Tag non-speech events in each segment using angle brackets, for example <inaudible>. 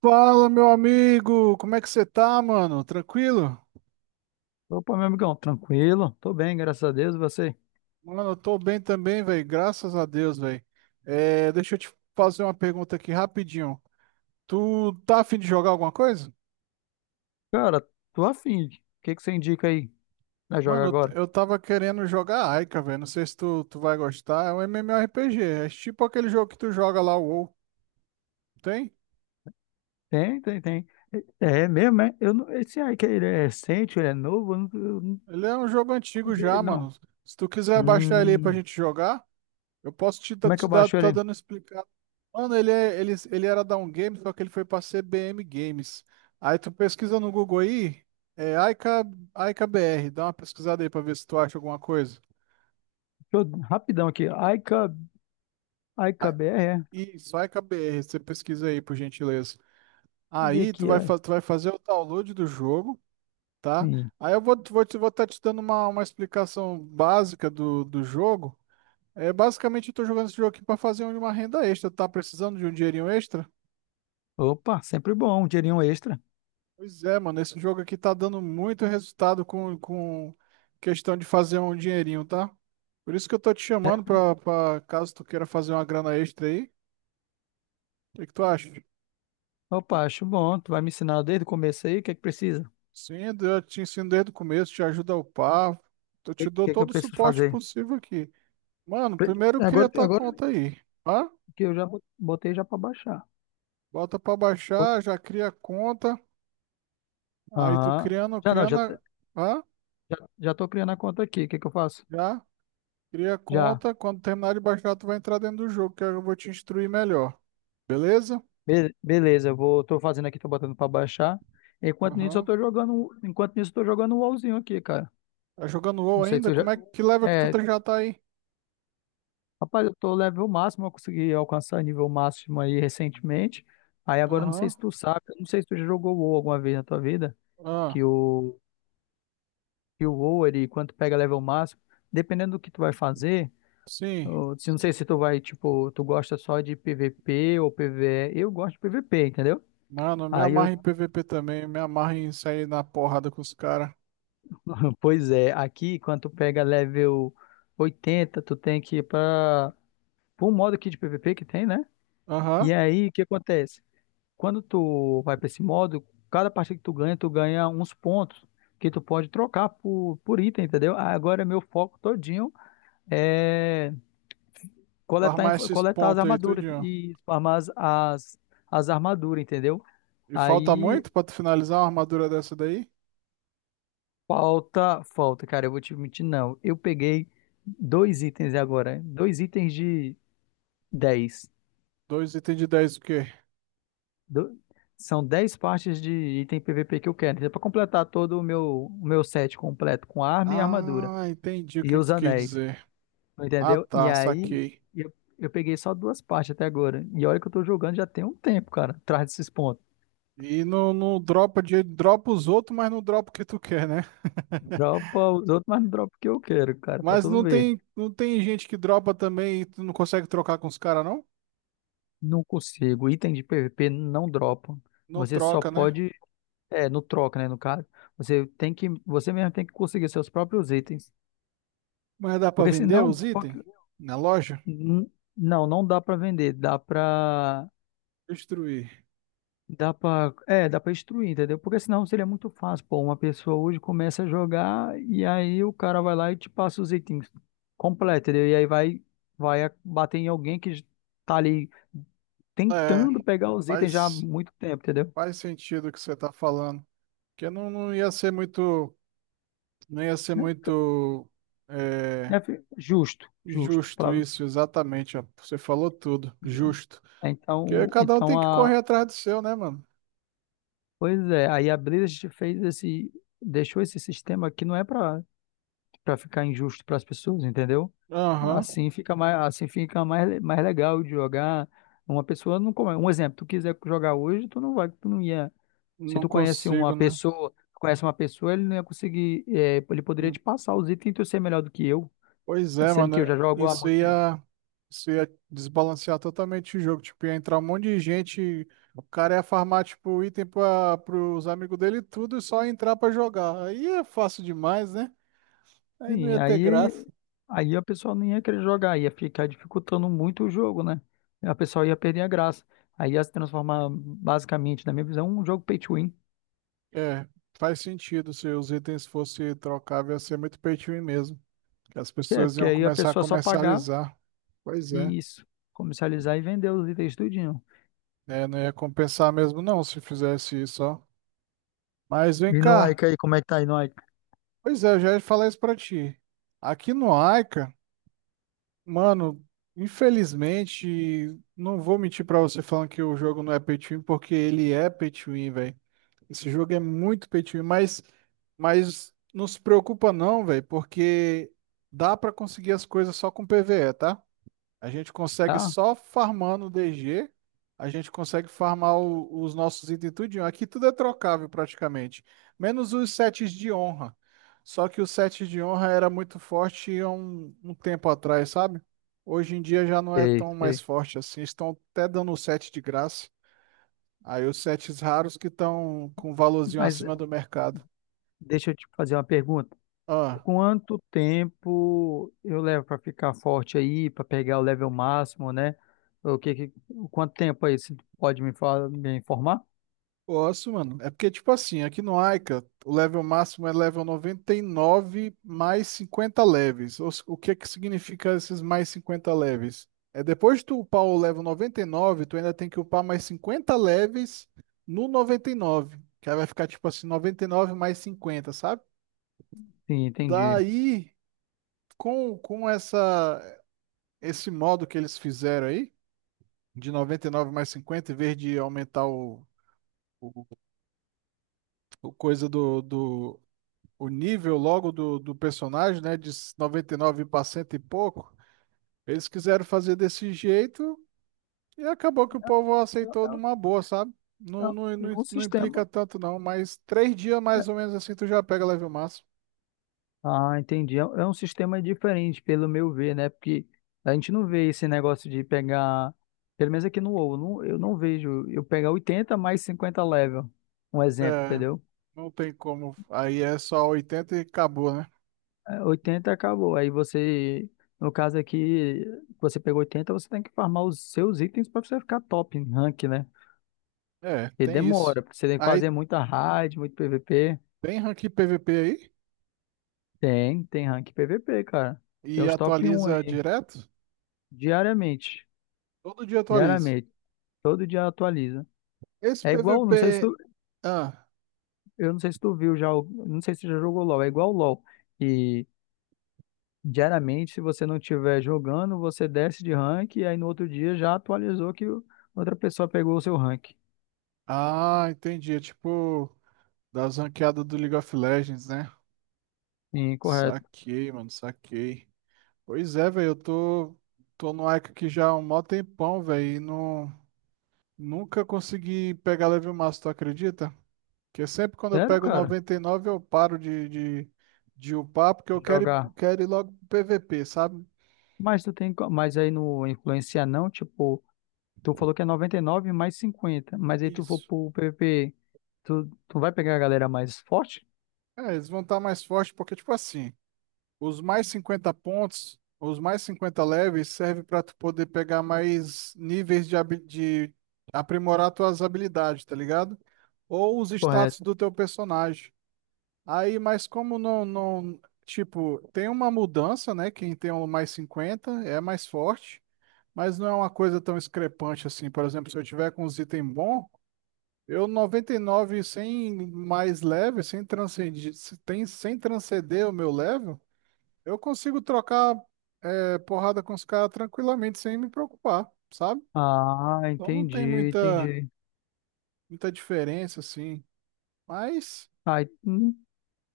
Fala, meu amigo! Como é que você tá, mano? Tranquilo? Opa, meu amigão, tranquilo? Tô bem, graças a Deus, e você? Mano, eu tô bem também, velho. Graças a Deus, velho. É, deixa eu te fazer uma pergunta aqui rapidinho. Tu tá afim de jogar alguma coisa? Cara, tô afim. O que que você indica aí? Nós joga Mano, agora? eu tava querendo jogar Aika, velho. Não sei se tu vai gostar. É um MMORPG. É tipo aquele jogo que tu joga lá, o WoW. Tem? Tem, tem, tem. É mesmo, é? Eu não, esse aí que ele é recente, ele é novo, eu não Ele é um jogo antigo vi ele, já, não. mano. Se tu quiser baixar ele aí pra Hum, gente jogar. Eu posso Como é que eu te dar, baixo tá ele? dando explicado. Mano, ele era da um game, só que ele foi pra CBM Games. Aí tu pesquisa no Google aí, é Aika, Aika BR, dá uma pesquisada aí pra ver se tu acha alguma coisa. Deixa eu, rapidão aqui. Aika, Ah, IKBR, é. Deixa isso, Aika BR, você pesquisa aí, por gentileza. eu ver Aí tu aqui, é. Tu vai fazer o download do jogo, tá? Sim. Aí eu vou estar te dando uma explicação básica do jogo. É, basicamente, eu tô jogando esse jogo aqui pra fazer uma renda extra. Tá precisando de um dinheirinho extra? Opa, sempre bom, um dinheirinho extra. Pois é, mano, esse jogo aqui tá dando muito resultado com questão de fazer um dinheirinho, tá? Por isso que eu tô te É, chamando pra caso tu queira fazer uma grana extra aí. O que que tu acha? opa, acho bom. Tu vai me ensinar desde o começo aí, o que é que precisa? O Sim, eu te ensino desde o começo, te ajudo a upar, eu que, te dou que é que eu todo o preciso suporte fazer? possível aqui. Mano, Pre- primeiro cria Agora, tua agora conta aí, tá? que eu já botei já para baixar. Bota pra Bot- baixar, já cria a conta, aí tu Aham. criando, Já não, criando, já, t- hã? já, já tô criando a conta aqui. O que que eu faço? Já? Cria a Já. conta, quando terminar de baixar, tu vai entrar dentro do jogo, que eu vou te instruir melhor. Beleza? Beleza, tô fazendo aqui, tô botando para baixar. Enquanto nisso eu Aham. tô jogando, enquanto nisso eu tô jogando um LoLzinho aqui, cara. Tá jogando WoW Não sei se ainda? eu já Como é que level que tu É, já tá aí? rapaz, eu tô level máximo, eu consegui alcançar nível máximo aí recentemente. Aí agora eu não sei Aham. se tu sabe, eu não sei se tu já jogou WoW alguma vez na tua vida, Ah, que o que o WoW, ele quando tu pega level máximo, dependendo do que tu vai fazer, sim. eu não sei se tipo, tu gosta só de PVP ou PVE. Eu gosto de PVP, entendeu? Mano, eu me Aí eu, amarra em PVP também, eu me amarra em sair na porrada com os caras. <laughs> pois é, aqui quando tu pega level 80 tu tem que ir pra um modo aqui de PVP que tem, né? Aham. E aí, o que acontece? Quando tu vai pra esse modo, cada partida que tu ganha uns pontos que tu pode trocar por item, entendeu? Agora meu foco todinho é coletar, Farmar info- esses coletar as pontos aí, armaduras tudinho. e farmar as armaduras, entendeu? E falta Aí muito pra tu finalizar uma armadura dessa daí? falta, falta, cara, eu vou te mentir, não. Eu peguei dois itens agora, hein? Dois itens de dez. Dois itens de 10 o quê? Do- são dez partes de item PVP que eu quero, entendeu? Pra completar todo o meu set completo com arma e armadura Ah, entendi o e que que os tu quis anéis, dizer. Ah, entendeu? E tá, aí saquei. eu, eu peguei só duas partes até agora. E olha que eu tô jogando já tem um tempo, cara, atrás desses pontos. E não dropa os outros, mas não dropa o que tu quer, né? <laughs> Dropa os outros, mas não dropa o que eu quero, cara, pra Mas tu não ver. tem, não tem gente que dropa também e tu não consegue trocar com os caras, não? Não consigo. Item de PVP não dropa. Não Você só troca, né? pode. É, no troca, né? No caso. Você tem que. Você mesmo tem que conseguir seus próprios itens. Mas dá pra Porque vender senão. os itens na loja? N- Não, não dá pra vender. Dá pra. Destruir. Dá pra instruir, entendeu? Porque senão seria muito fácil. Pô, uma pessoa hoje começa a jogar e aí o cara vai lá e te passa os itens completos, entendeu? E aí vai bater em alguém que tá ali É, tentando pegar os itens já há faz, muito tempo, entendeu? faz sentido o que você tá falando. Porque não ia ser muito, não ia ser Né? muito é, Né, justo, justo, justo palavra, isso, exatamente. Ó. Você falou tudo, entendeu? justo. Porque Então, cada um tem que correr atrás do seu, né, mano? pois é, aí a Blizzard fez esse, deixou esse sistema que não é para ficar injusto para as pessoas, entendeu? Aham. Assim fica mais legal de jogar. Uma pessoa não come. Um exemplo, tu quiser jogar hoje, tu não ia. Se Não tu conhece uma consigo, né? pessoa, ele não ia conseguir, ele poderia te passar os itens e tu ser melhor do que eu, Pois é, sendo que eu mano. já jogo há Isso muito tempo. ia, isso ia desbalancear totalmente o jogo. Tipo, ia entrar um monte de gente. O cara ia farmar, tipo, item para os amigos dele e tudo e só ia entrar pra jogar. Aí é fácil demais, né? Aí não Sim, ia ter aí, graça. aí a pessoa não ia querer jogar, ia ficar dificultando muito o jogo, né? A pessoa ia perder a graça. Aí ia se transformar basicamente, na minha visão, um jogo pay to win. É, faz sentido. Se os itens fossem trocáveis, ia ser muito pay to win mesmo. Que as É, pessoas porque iam aí a começar a pessoa só pagar. comercializar. Pois é. Isso. Comercializar e vender os itens tudinho. É, não ia compensar mesmo, não, se fizesse isso, ó. Mas vem E no cá. Ike aí, como é que tá aí no Ike? Pois é, eu já ia falar isso pra ti. Aqui no Aika, mano, infelizmente, não vou mentir pra você falando que o jogo não é pay to win, porque ele é pay to win, velho. Esse jogo é muito pay to win, mas não se preocupa não, velho, porque dá pra conseguir as coisas só com PvE, tá? A gente consegue Tá? só farmando DG, a gente consegue farmar os nossos itens tudinho. Aqui tudo é trocável praticamente, menos os sets de honra. Só que o set de honra era muito forte há um tempo atrás, sabe? Hoje em dia já não é Sei, tão mais sei. forte assim. Estão até dando o set de graça. Aí os sets raros que estão com um valorzinho Mas acima do mercado. deixa eu te fazer uma pergunta. Ah. Quanto tempo eu levo para ficar forte aí, para pegar o level máximo, né? O que, que- Quanto tempo aí você pode me informar? Posso, mano. É porque, tipo assim, aqui no Aika, o level máximo é level 99 mais 50 leves. Ou se- O que é que significa esses mais 50 leves? É depois de tu upar o level 99, tu ainda tem que upar mais 50 leves no 99. Que aí vai ficar, tipo assim, 99 mais 50, sabe? Sim, entendi. Daí, com esse modo que eles fizeram aí, de 99 mais 50, em vez de aumentar o o coisa do o nível logo do personagem, né? De 99 para cento e pouco. Eles quiseram fazer desse jeito e acabou que o É, povo um, aceitou é- numa boa, sabe? um, Não, não, é não, um não implica sistema. tanto, não. Mas 3 dias mais ou menos assim tu já pega level máximo. Ah, entendi. É um sistema diferente, pelo meu ver, né? Porque a gente não vê esse negócio de pegar, pelo menos aqui no WoW, eu não vejo eu pegar 80 mais 50 level, um exemplo, É, entendeu? não tem como. Aí é só 80 e acabou, né? É, 80 acabou. Aí você, no caso aqui, você pegou 80, você tem que farmar os seus itens para você ficar top em rank, né? É, E tem isso. demora, porque você tem que Aí fazer muita raid, muito PVP. tem rank PVP aí Tem rank PVP, cara. Tem e os top um atualiza aí, direto. diariamente. Todo dia atualiza. Diariamente. Todo dia atualiza. Esse É igual, não sei se PVP. tu, Ah, eu não sei se tu viu já, não sei se tu já jogou LoL, é igual o LoL. E diariamente, se você não estiver jogando, você desce de rank e aí no outro dia já atualizou que outra pessoa pegou o seu rank. ah, entendi. É tipo das ranqueadas do League of Legends, né? Incorreto. Saquei, mano, saquei. Pois é, velho, eu tô no Ica aqui já há um mó tempão, velho, e não, nunca consegui pegar level máximo, tu acredita? Porque sempre quando eu Sério, pego cara? 99, eu paro de, de upar, porque eu quero ir, Jogar. quero ir logo pro PVP, sabe? Mas aí no influenciar não, tipo, tu falou que é 99 mais 50, mas aí tu for Isso. pro PVP, tu vai pegar a galera mais forte? É, eles vão estar mais fortes, porque, tipo assim, os mais 50 pontos, os mais 50 leves, serve para tu poder pegar mais níveis de aprimorar tuas habilidades, tá ligado? Ou os Correto. status do teu personagem. Aí, mas como não, tipo, tem uma mudança, né? Quem tem o mais 50 é mais forte, mas não é uma coisa tão discrepante assim. Por exemplo, se eu tiver com os itens bons, eu 99 sem mais level, sem transcender, sem transcender o meu level. Eu consigo trocar porrada com os caras tranquilamente, sem me preocupar, sabe? Ah, Então não tem entendi, muita, entendi. muita diferença, assim. Mas Ah,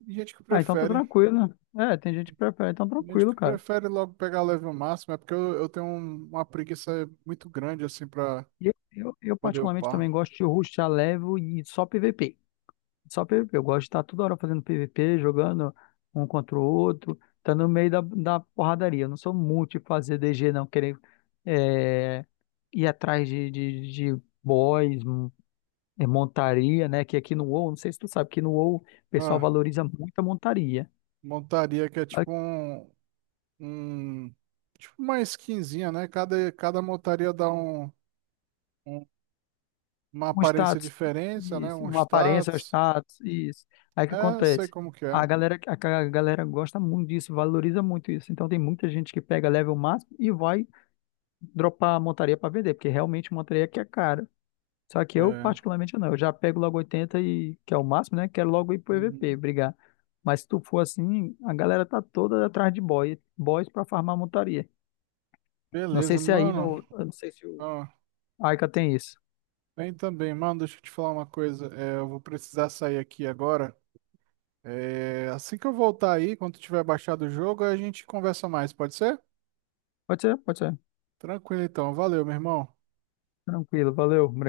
tem gente que Ah, então tá prefere. tranquilo. É, tem gente que prefere, então Tem gente tranquilo, que cara. prefere logo pegar level máximo, é porque eu tenho uma preguiça muito grande, assim, pra Eu poder particularmente também upar. gosto de rushar level e só PVP. Só PVP. Eu gosto de estar toda hora fazendo PVP, jogando um contra o outro, tá no meio da porradaria. Eu não sou muito de fazer DG, não, querer é, ir atrás de boys, montaria, né? Que aqui no WoW, não sei se tu sabe, que no WoW o pessoal Ah, valoriza muito a montaria. montaria que é tipo um- tipo uma skinzinha, né? Cada montaria dá um- uma Um aparência status, diferente, né? isso, Um uma aparência, um status. status, isso. Aí o que É, eu sei acontece? como que A é. galera, a, ca- a galera gosta muito disso, valoriza muito isso. Então tem muita gente que pega level máximo e vai dropar a montaria para vender, porque realmente montaria que é cara. Só que eu, É. particularmente, não. Eu já pego logo 80 e que é o máximo, né? Quero logo ir pro E V P Uhum. brigar. Mas se tu for assim, a galera tá toda atrás de boys para farmar montaria. Não sei Beleza, se aí mano. no, eu não sei se o Ó, Aika tem isso. bem também, mano. Deixa eu te falar uma coisa. É, eu vou precisar sair aqui agora. É, assim que eu voltar aí, quando tiver baixado o jogo, a gente conversa mais, pode ser? Pode ser, pode ser. Tranquilo então. Valeu, meu irmão. Tranquilo, valeu, obrigado.